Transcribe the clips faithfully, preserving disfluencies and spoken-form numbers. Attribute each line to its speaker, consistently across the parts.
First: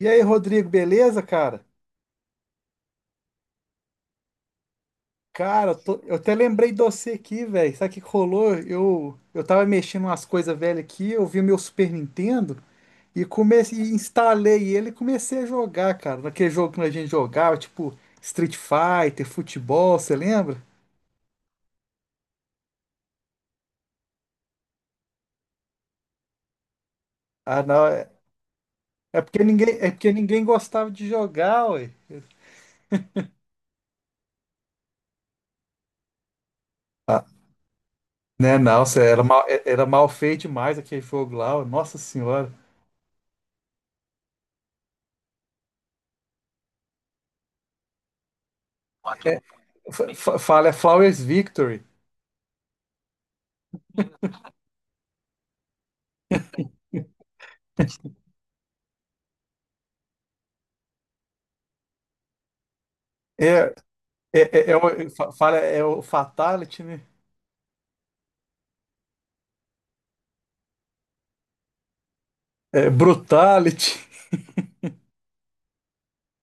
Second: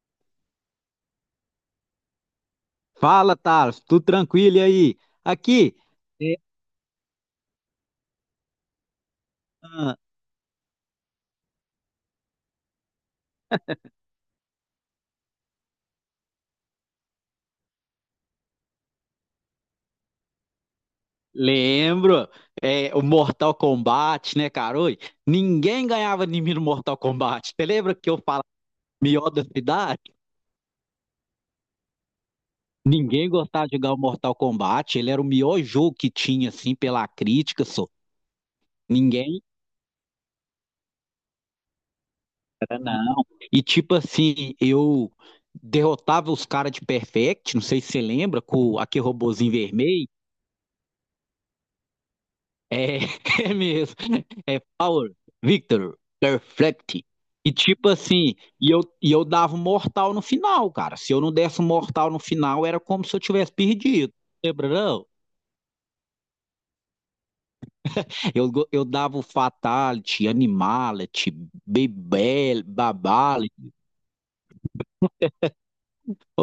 Speaker 1: E aí, Rodrigo, beleza, cara?
Speaker 2: Fala, Thales, tudo tranquilo e aí?
Speaker 1: Cara, eu,
Speaker 2: Aqui,
Speaker 1: tô- eu até
Speaker 2: é,
Speaker 1: lembrei de você aqui, velho. Sabe o que que rolou? Eu, eu tava
Speaker 2: ah,
Speaker 1: mexendo umas coisas velhas aqui, eu vi o meu Super Nintendo e comecei, e instalei ele e comecei a jogar, cara. Naquele jogo que a gente jogava, tipo Street Fighter, futebol, você lembra?
Speaker 2: lembro. É o Mortal Kombat, né, cara? Oi, ninguém ganhava de mim no Mortal Kombat.
Speaker 1: Ah,
Speaker 2: Você
Speaker 1: não,
Speaker 2: lembra que
Speaker 1: é,
Speaker 2: eu falava
Speaker 1: é
Speaker 2: mió
Speaker 1: porque
Speaker 2: da
Speaker 1: ninguém, é
Speaker 2: cidade?
Speaker 1: porque ninguém gostava de jogar, ué.
Speaker 2: Ninguém gostava de jogar o Mortal Kombat, ele era o melhor jogo que tinha, assim, pela
Speaker 1: Ah,
Speaker 2: crítica, só.
Speaker 1: né, não, cê era
Speaker 2: Ninguém
Speaker 1: mal, é- era mal feito demais aquele jogo lá, ó, nossa senhora.
Speaker 2: era, não. E tipo assim, eu derrotava os caras de Perfect, não sei se você lembra, com aquele
Speaker 1: É,
Speaker 2: robozinho vermelho.
Speaker 1: fa- fa- fala, é Flowers Victory.
Speaker 2: É, é mesmo. É Power, Victor, Perfect. E tipo assim, e eu, e eu dava um mortal no final, cara. Se eu não desse um mortal no final, era como se eu tivesse
Speaker 1: É,
Speaker 2: perdido.
Speaker 1: É,
Speaker 2: Lembra,
Speaker 1: é, é,
Speaker 2: não?
Speaker 1: o, fa- fala, é o Fatality, né?
Speaker 2: Eu, go- eu dava o Fatality, Animality, Bebel,
Speaker 1: É
Speaker 2: Babality.
Speaker 1: Brutality.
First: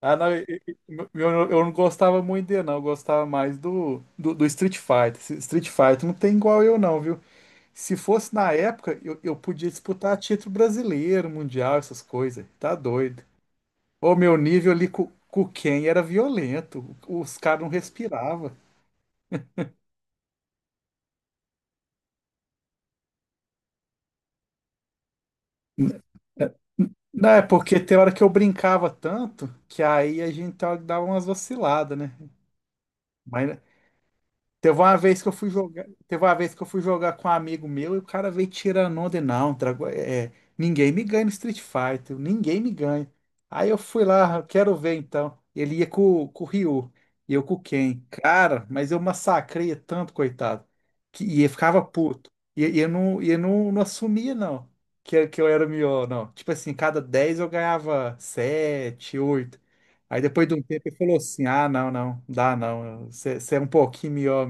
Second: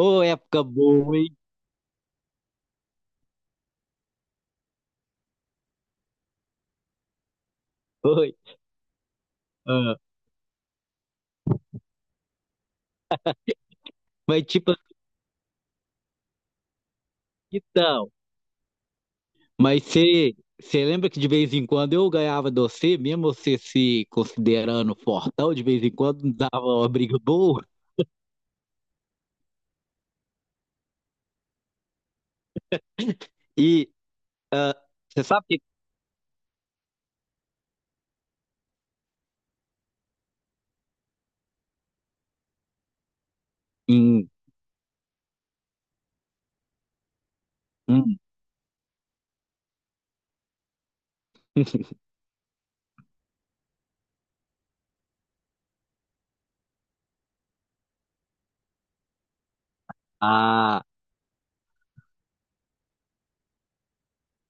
Speaker 1: Ah, não, eu,
Speaker 2: época
Speaker 1: eu-
Speaker 2: boa, hein?
Speaker 1: eu- eu não gostava muito dele, não. Eu gostava mais do, do, do Street Fighter. Esse Street Fighter não tem igual eu, não, viu? Se fosse
Speaker 2: Foi.
Speaker 1: na época, eu, eu podia
Speaker 2: Ah,
Speaker 1: disputar título brasileiro, mundial, essas coisas. Tá doido. O meu
Speaker 2: Mas tipo
Speaker 1: nível ali
Speaker 2: assim,
Speaker 1: com, com quem era violento. Os caras não
Speaker 2: então.
Speaker 1: respiravam.
Speaker 2: Mas você você lembra que de vez em quando eu ganhava de você, mesmo você se considerando fortão, de vez em quando dava uma briga
Speaker 1: Não, é
Speaker 2: boa.
Speaker 1: porque tem hora que eu brincava tanto que aí a gente tava- dava umas vaciladas, né? Mas
Speaker 2: E ah,
Speaker 1: teve uma vez
Speaker 2: você
Speaker 1: que eu
Speaker 2: sabe
Speaker 1: fui
Speaker 2: que.
Speaker 1: jogar, teve uma vez que eu fui jogar com um amigo meu e o cara veio tirando onda e não, Drago- é, é, ninguém me ganha no Street Fighter, ninguém me ganha. Aí eu fui
Speaker 2: Hum,
Speaker 1: lá, "Ah, quero ver então." Ele ia com, com o Ryu e eu com o Ken.
Speaker 2: hum.
Speaker 1: Cara, mas eu massacrei tanto, coitado, que e ele ficava puto. E, e eu não, e eu não, não assumia não, que, que eu era o melhor, não. Tipo assim, cada dez eu ganhava sete, oito. Aí depois de um tempo
Speaker 2: ah,
Speaker 1: ele falou assim: "Ah, não, não, dá não, você é um pouquinho melhor."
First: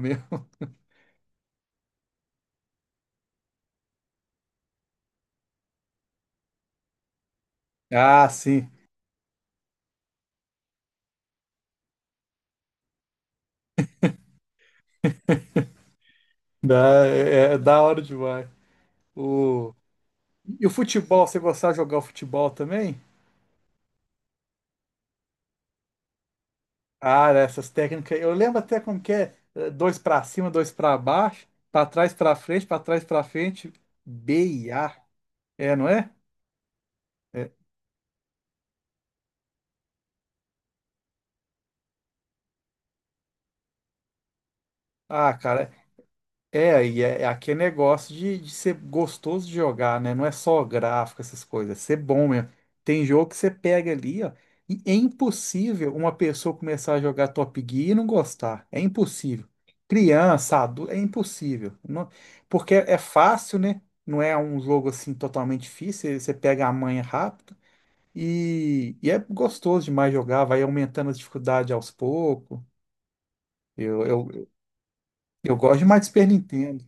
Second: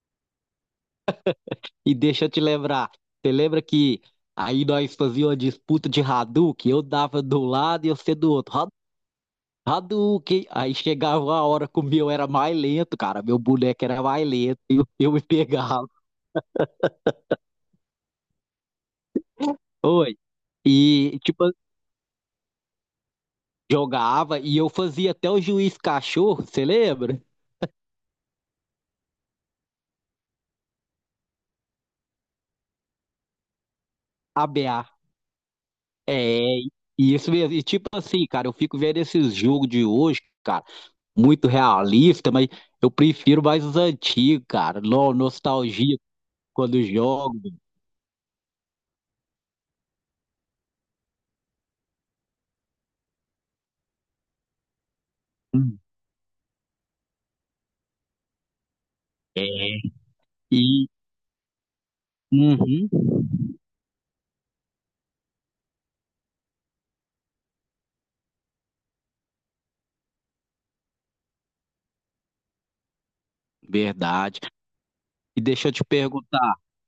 Speaker 2: e deixa eu te lembrar. Você lembra que aí nós fazíamos uma disputa de Hadouken? Eu dava do lado e você
Speaker 1: Ah,
Speaker 2: do outro. Ha-
Speaker 1: sim.
Speaker 2: Hadouken! Aí chegava a hora que o meu era mais lento, cara. Meu boneco era mais lento e eu, eu me pegava.
Speaker 1: Dá, é, é da hora demais. O...
Speaker 2: Oi.
Speaker 1: E o
Speaker 2: E
Speaker 1: futebol, você
Speaker 2: tipo,
Speaker 1: gostava de jogar o futebol também?
Speaker 2: jogava e eu fazia até o juiz cachorro, você lembra?
Speaker 1: Ah, essas técnicas. Eu lembro até como que é eh, dois pra cima, dois pra baixo, pra trás, pra frente, pra trás, pra frente. B e
Speaker 2: A B A.
Speaker 1: A. É, não é?
Speaker 2: É, e isso
Speaker 1: É.
Speaker 2: mesmo. E tipo assim, cara, eu fico vendo esses jogos de hoje, cara, muito realista, mas eu prefiro mais os antigos, cara. No-
Speaker 1: Ah, cara.
Speaker 2: nostalgia quando
Speaker 1: É, e é,
Speaker 2: jogo.
Speaker 1: aqui é negócio de, de ser gostoso de jogar, né? Não é só gráfico, essas coisas, é ser bom mesmo. Tem jogo que você pega ali, ó, e é
Speaker 2: Hum.
Speaker 1: impossível uma pessoa começar a jogar Top Gear e não gostar. É impossível.
Speaker 2: É.
Speaker 1: Criança,
Speaker 2: E
Speaker 1: adulto, é impossível. Não- porque
Speaker 2: uhum,
Speaker 1: é é fácil, né? Não é um jogo assim totalmente difícil, você pega a manha rápido e, e é gostoso demais jogar, vai aumentando as dificuldades aos poucos. Eu,
Speaker 2: verdade.
Speaker 1: eu,
Speaker 2: E
Speaker 1: eu
Speaker 2: deixa eu
Speaker 1: gosto
Speaker 2: te
Speaker 1: demais de Super
Speaker 2: perguntar.
Speaker 1: Nintendo.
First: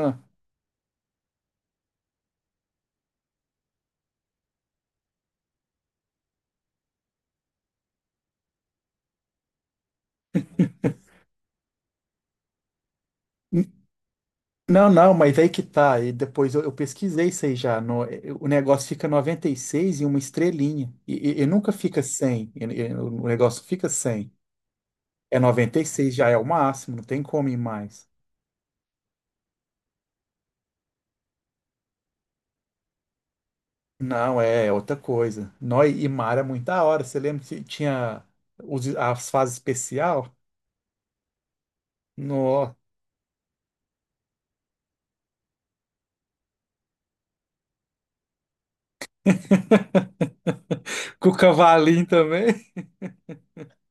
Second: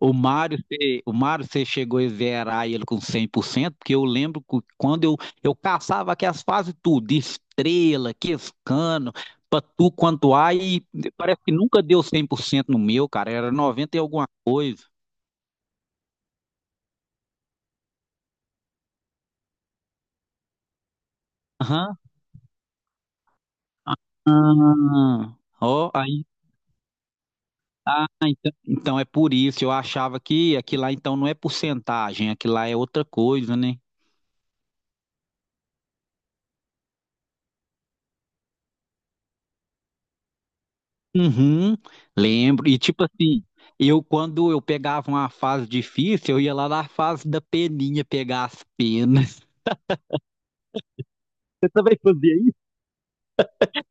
Speaker 2: O Mário, você- o Mário, você chegou a zerar ele com cem por cento? Porque eu lembro que quando eu, eu caçava aqui as fases tudo, estrela, quescano, patu, quanto há, e parece que nunca deu cem por cento no meu, cara, era noventa e alguma coisa.
Speaker 1: Não, não, mas aí que tá. E depois eu, eu pesquisei isso aí já. No- eh, o negócio fica noventa e seis e uma estrelinha. E, e- e nunca
Speaker 2: Aham.
Speaker 1: fica cem. E- e o negócio fica cem.
Speaker 2: Ah,
Speaker 1: É, noventa e
Speaker 2: ó,
Speaker 1: seis
Speaker 2: aí.
Speaker 1: já é o máximo, não tem como ir
Speaker 2: Ah,
Speaker 1: mais.
Speaker 2: então, então é por isso, eu achava que aquilo lá então não é porcentagem, aquilo lá é outra coisa, né?
Speaker 1: Não, é, é outra coisa. Nó, e e mar é muito da hora. Você lembra que tinha os- as fases especial?
Speaker 2: Uhum, lembro.
Speaker 1: No,
Speaker 2: E tipo assim, eu quando eu pegava uma fase difícil, eu ia lá na fase da peninha pegar as penas.
Speaker 1: com o
Speaker 2: Você também
Speaker 1: cavalinho
Speaker 2: fazia
Speaker 1: também.
Speaker 2: isso?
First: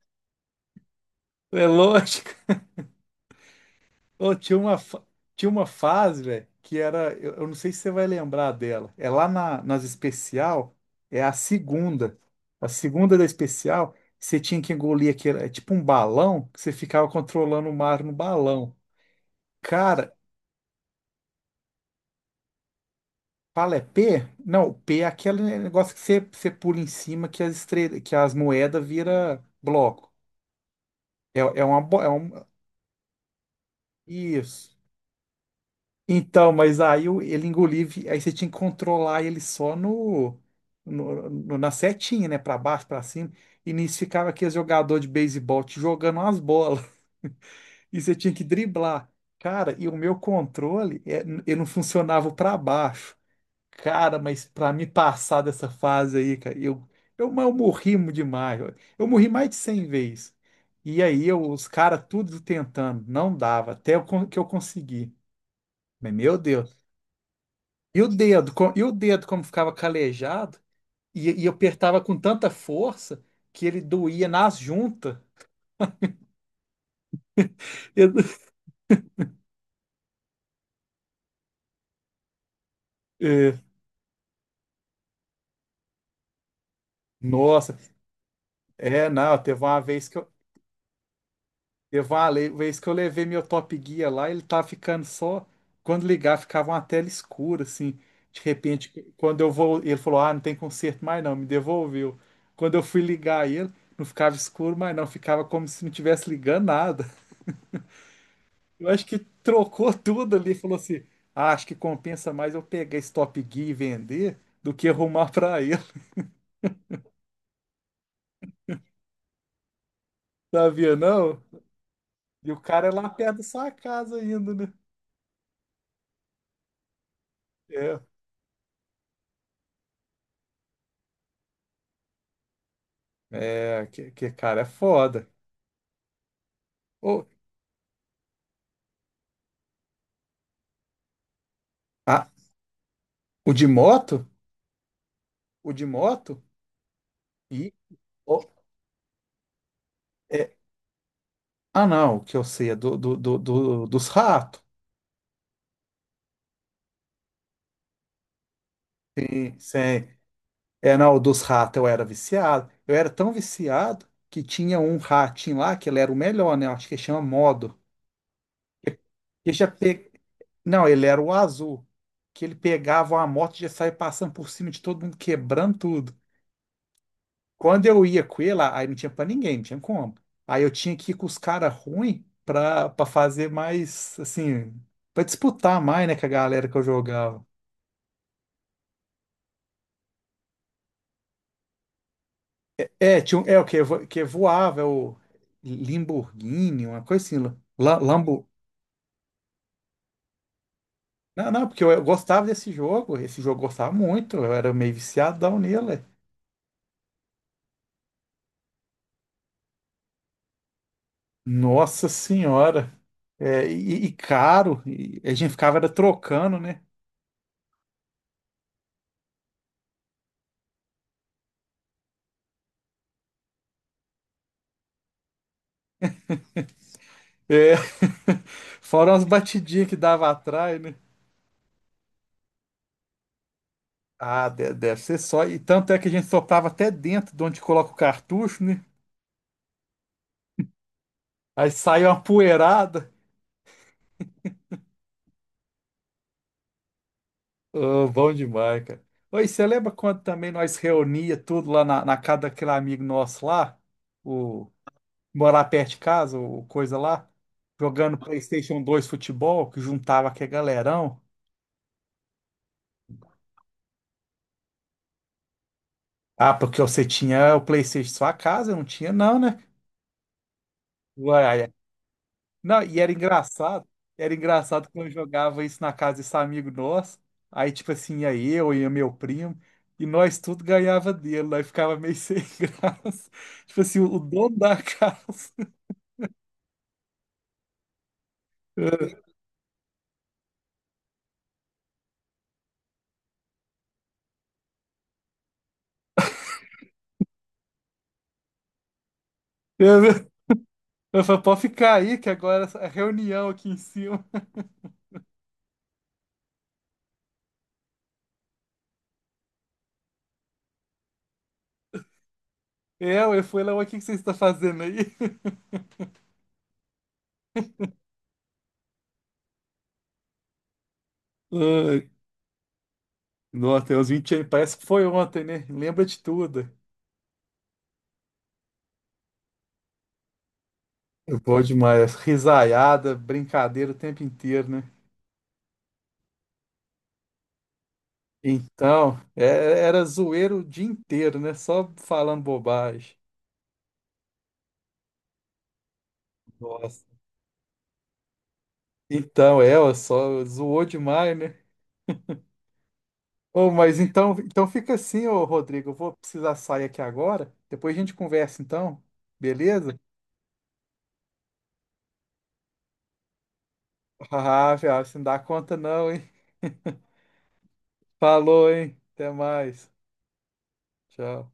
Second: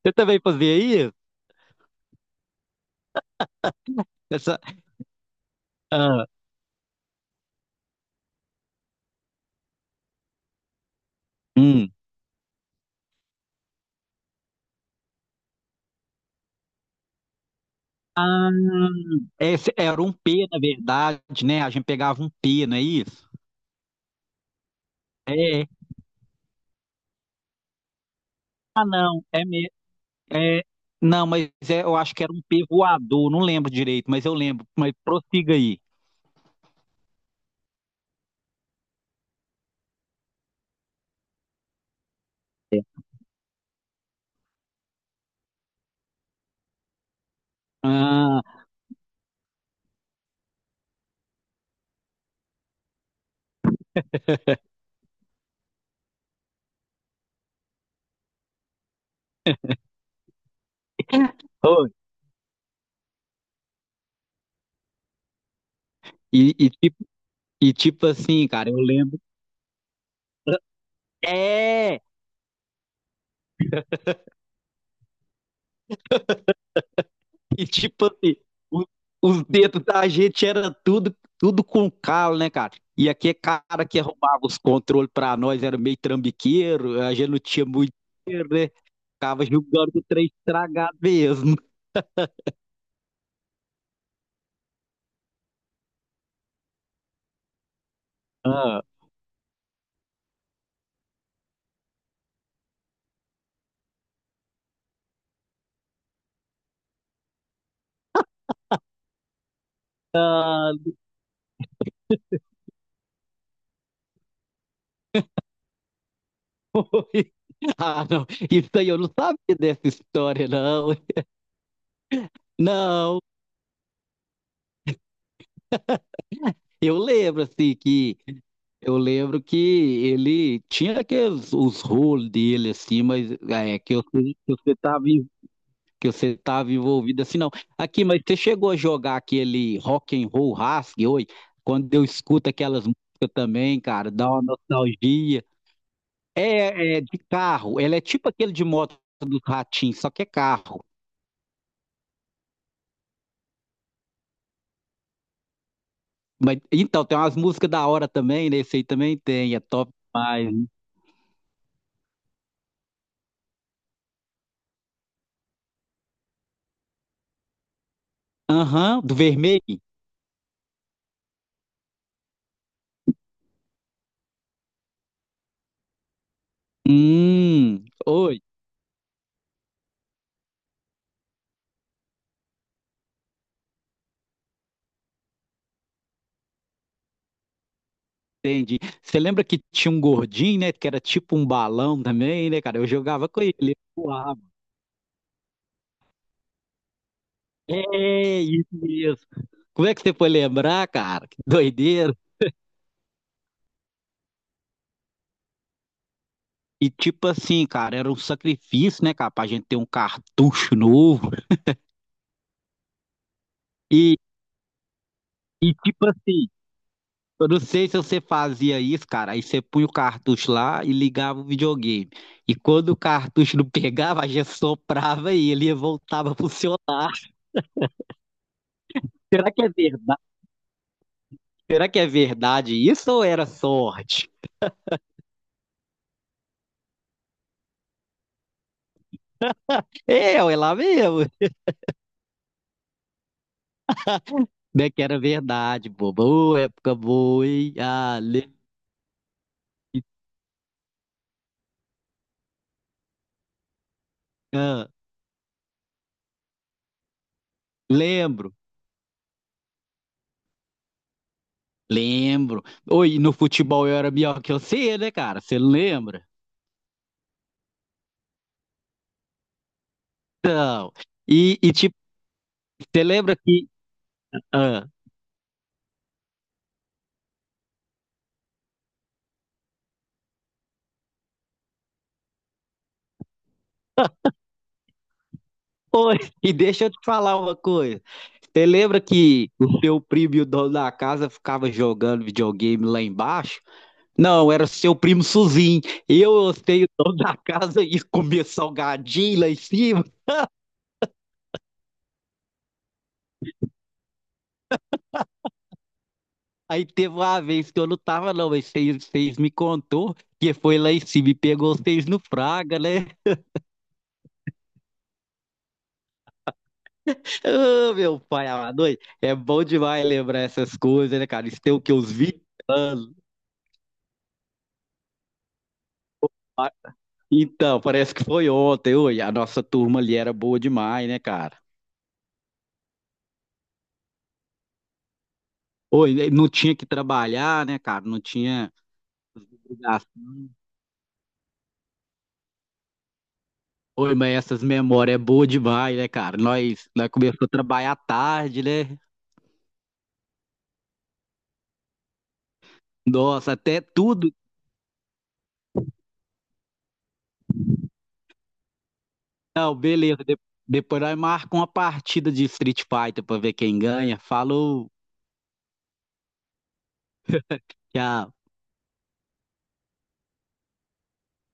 Speaker 2: Você também fazia isso?
Speaker 1: É louco. Ô, tinha
Speaker 2: Essa...
Speaker 1: uma, fa- tinha uma fase,
Speaker 2: Ah,
Speaker 1: velho, que era. Eu, eu não sei se você vai lembrar dela. É lá na- nas especial, é a
Speaker 2: hum.
Speaker 1: segunda. A segunda da especial, você tinha que engolir aquele. É tipo um balão, que você ficava controlando o mar no balão.
Speaker 2: Hum, esse era um
Speaker 1: Cara,
Speaker 2: P, na verdade, né? A gente pegava um P, não é isso?
Speaker 1: fala é P? Não, P é aquele
Speaker 2: É,
Speaker 1: negócio que você, você pula em cima que as estrelas, que as moedas vira
Speaker 2: é mesmo.
Speaker 1: bloco.
Speaker 2: É... Não,
Speaker 1: É,
Speaker 2: mas
Speaker 1: é uma.
Speaker 2: é, eu
Speaker 1: bo- É
Speaker 2: acho que
Speaker 1: um,
Speaker 2: era um P voador, não lembro direito, mas eu lembro.
Speaker 1: isso.
Speaker 2: Mas prossiga aí.
Speaker 1: Então, mas aí o- ele engoliu, vi- aí você tinha que controlar ele só no, no- no- na setinha, né? Pra baixo, pra cima. E nisso ficava aquele jogador de beisebol te jogando umas bolas. E você tinha
Speaker 2: Ah,
Speaker 1: que driblar. Cara, e o meu controle, é, n- eu não funcionava pra baixo. Cara, mas pra me passar dessa fase aí, cara, eu, eu, mas eu morri demais, ó. Eu morri mais de cem vezes. E aí eu- os
Speaker 2: oi.
Speaker 1: caras tudo tentando, não dava, até eu con- que eu consegui. Mas, meu
Speaker 2: E, e
Speaker 1: Deus.
Speaker 2: tipo, e
Speaker 1: E
Speaker 2: tipo
Speaker 1: o
Speaker 2: assim,
Speaker 1: dedo,
Speaker 2: cara,
Speaker 1: co-
Speaker 2: eu
Speaker 1: e o
Speaker 2: lembro.
Speaker 1: dedo como ficava calejado, e, e eu apertava
Speaker 2: É!
Speaker 1: com tanta força que ele doía nas juntas.
Speaker 2: E tipo
Speaker 1: Eu-
Speaker 2: assim, o- os dedos da gente era tudo, tudo com calo, né, cara? E aquele
Speaker 1: é,
Speaker 2: cara que arrumava os controles pra nós era meio trambiqueiro, a gente não tinha
Speaker 1: nossa,
Speaker 2: muito dinheiro, né?
Speaker 1: é, não,
Speaker 2: Ficava
Speaker 1: teve uma
Speaker 2: julgando o
Speaker 1: vez que
Speaker 2: trem
Speaker 1: eu,
Speaker 2: estragado mesmo.
Speaker 1: teve uma le- vez que eu levei meu Top Gear lá, ele tava ficando só, quando ligar ficava uma tela escura, assim, de
Speaker 2: Ah,
Speaker 1: repente, quando eu vou, ele falou, ah, não tem conserto mais não, me devolveu. Quando eu fui ligar ele, não ficava escuro mais não, ficava como se não tivesse ligando nada. Eu acho que trocou tudo ali, falou assim: "Ah, acho que compensa mais eu pegar esse Top Gear e vender do que arrumar pra ele."
Speaker 2: ah, não. Isso aí eu não sabia dessa história, não.
Speaker 1: Sabia não? E o cara é lá
Speaker 2: Não.
Speaker 1: perto da sua casa ainda, né?
Speaker 2: Eu lembro, assim,
Speaker 1: É,
Speaker 2: que eu lembro que ele tinha aqueles os rolos dele, assim, mas é
Speaker 1: é,
Speaker 2: que eu,
Speaker 1: que, que
Speaker 2: que
Speaker 1: cara é
Speaker 2: você tava
Speaker 1: foda.
Speaker 2: que você estava envolvido
Speaker 1: Ô,
Speaker 2: assim, não. Aqui, mas você chegou a jogar aquele rock and roll rasgue hoje? Quando eu
Speaker 1: ah,
Speaker 2: escuto aquelas músicas
Speaker 1: o de
Speaker 2: também, cara,
Speaker 1: moto?
Speaker 2: dá uma nostalgia.
Speaker 1: O de moto?
Speaker 2: É, é de
Speaker 1: E,
Speaker 2: carro, ela é tipo
Speaker 1: ô,
Speaker 2: aquele de moto do ratinho, só que é
Speaker 1: é,
Speaker 2: carro.
Speaker 1: ah, não, o que eu sei é do, do, do, do- dos ratos.
Speaker 2: Mas, então, tem umas músicas da hora também, né? Esse aí também tem,
Speaker 1: Sim,
Speaker 2: é top
Speaker 1: sim.
Speaker 2: demais, né?
Speaker 1: É, não, dos ratos eu era viciado. Eu era tão viciado que tinha um ratinho lá que ele era o melhor, né? Eu acho que chama Modo.
Speaker 2: Aham, do
Speaker 1: Ele já
Speaker 2: vermelho.
Speaker 1: pe... Não, ele era o azul, que ele pegava uma moto e já saía passando por cima de todo mundo, quebrando tudo.
Speaker 2: Hum,
Speaker 1: Quando eu ia com
Speaker 2: oi,
Speaker 1: ele, aí não tinha pra ninguém, não tinha como. Aí eu tinha que ir com os caras ruins pra, pra fazer mais, assim, pra disputar mais, né, com a galera que eu jogava.
Speaker 2: entendi. Você lembra que tinha um gordinho, né? Que era tipo um balão também, né, cara? Eu
Speaker 1: É,
Speaker 2: jogava
Speaker 1: tinha,
Speaker 2: com
Speaker 1: um-
Speaker 2: ele,
Speaker 1: é o
Speaker 2: ele
Speaker 1: que, vo- que
Speaker 2: voava.
Speaker 1: voava, é o Lamborghini, uma coisa assim, la-
Speaker 2: É,
Speaker 1: Lambo.
Speaker 2: isso mesmo. Como é que você foi lembrar, cara? Que
Speaker 1: Não, não, porque eu, eu
Speaker 2: doideira.
Speaker 1: gostava desse jogo, esse jogo eu gostava muito, eu era meio viciadão nele.
Speaker 2: E tipo assim, cara, era um sacrifício, né, cara, pra gente ter um cartucho novo.
Speaker 1: Nossa senhora. É, e, e
Speaker 2: E,
Speaker 1: caro. E a gente
Speaker 2: e
Speaker 1: ficava era
Speaker 2: tipo assim,
Speaker 1: trocando, né?
Speaker 2: eu não sei se você fazia isso, cara. Aí você punha o cartucho lá e ligava o videogame. E quando o cartucho não pegava, a gente soprava e ele voltava a funcionar.
Speaker 1: É. Fora umas
Speaker 2: Será que é
Speaker 1: batidinhas que
Speaker 2: verdade?
Speaker 1: dava atrás, né?
Speaker 2: Será que é verdade isso ou era sorte?
Speaker 1: Ah, de- deve ser só. E tanto é que a gente soprava até dentro de onde coloca o cartucho, né?
Speaker 2: É, é lá mesmo.
Speaker 1: Aí saiu uma poeirada.
Speaker 2: Né, que era verdade, boba. Ô, época boa, hein?
Speaker 1: Ô,
Speaker 2: Ah,
Speaker 1: bom
Speaker 2: le-
Speaker 1: demais, cara. Oi, você lembra quando também nós reunia tudo lá na, na casa daquele amigo nosso lá? O
Speaker 2: ah,
Speaker 1: morar perto de casa, o coisa lá? Jogando
Speaker 2: lembro.
Speaker 1: PlayStation dois futebol, que juntava aquele galerão.
Speaker 2: Lembro. Oi, no futebol eu era melhor que você, né, cara? Você lembra?
Speaker 1: Ah, porque você tinha o PlayStation em sua casa, eu não tinha, não, né?
Speaker 2: Então, e,
Speaker 1: Uai,
Speaker 2: e
Speaker 1: ai.
Speaker 2: tipo,
Speaker 1: Não, e
Speaker 2: você
Speaker 1: era
Speaker 2: lembra que.
Speaker 1: engraçado. Era
Speaker 2: Ah,
Speaker 1: engraçado quando eu jogava isso na casa desse amigo nosso. Aí, tipo assim, ia eu e meu primo, e nós tudo ganhava dele. Nós ficava meio sem graça. Tipo assim, o dono da casa.
Speaker 2: oi, e deixa eu te falar uma coisa. Você lembra
Speaker 1: É,
Speaker 2: que o seu primo e o dono da casa ficava jogando videogame lá embaixo? Não, era seu primo Suzinho. Eu hostei o dono da casa e comia salgadinho lá em
Speaker 1: Eu,
Speaker 2: cima.
Speaker 1: eu falei, pode ficar aí, que agora é reunião aqui em cima.
Speaker 2: Aí teve uma vez que eu não tava, não, mas vocês, vocês me contou que foi lá em cima e pegou vocês no Fraga, né?
Speaker 1: Eu, eu fui lá, "Ué, o que que você está fazendo aí?"
Speaker 2: Ô, meu pai amado, oi, é bom demais lembrar essas coisas, né, cara? Isso tem o que,
Speaker 1: Ai,
Speaker 2: uns vinte anos?
Speaker 1: nossa, tem uns vinte anos, parece que foi ontem, né? Lembra de tudo.
Speaker 2: Ah, então, parece que foi ontem, oi, a nossa turma ali era boa demais, né,
Speaker 1: É
Speaker 2: cara?
Speaker 1: bom demais. Risaiada, brincadeira o tempo inteiro, né?
Speaker 2: Oi, não tinha que trabalhar, né, cara? Não tinha
Speaker 1: Então, é- era
Speaker 2: obrigação.
Speaker 1: zoeiro o dia inteiro, né? Só falando bobagem.
Speaker 2: Oi, mas essas memórias é boa demais, né, cara? Nós,
Speaker 1: Nossa.
Speaker 2: nós começamos a trabalhar tarde, né?
Speaker 1: Então, é, ó, só zoou demais, né?
Speaker 2: Nossa,
Speaker 1: Oh,
Speaker 2: até
Speaker 1: mas
Speaker 2: tudo.
Speaker 1: então, então fica assim, ô Rodrigo. Eu vou precisar sair aqui agora. Depois a gente conversa, então.
Speaker 2: Não,
Speaker 1: Beleza?
Speaker 2: beleza. De- depois nós marcamos uma partida de Street Fighter pra ver quem ganha.
Speaker 1: Ah,
Speaker 2: Falou,
Speaker 1: velho, você não dá conta não, hein?
Speaker 2: tchau.
Speaker 1: Falou, hein? Até mais. Tchau.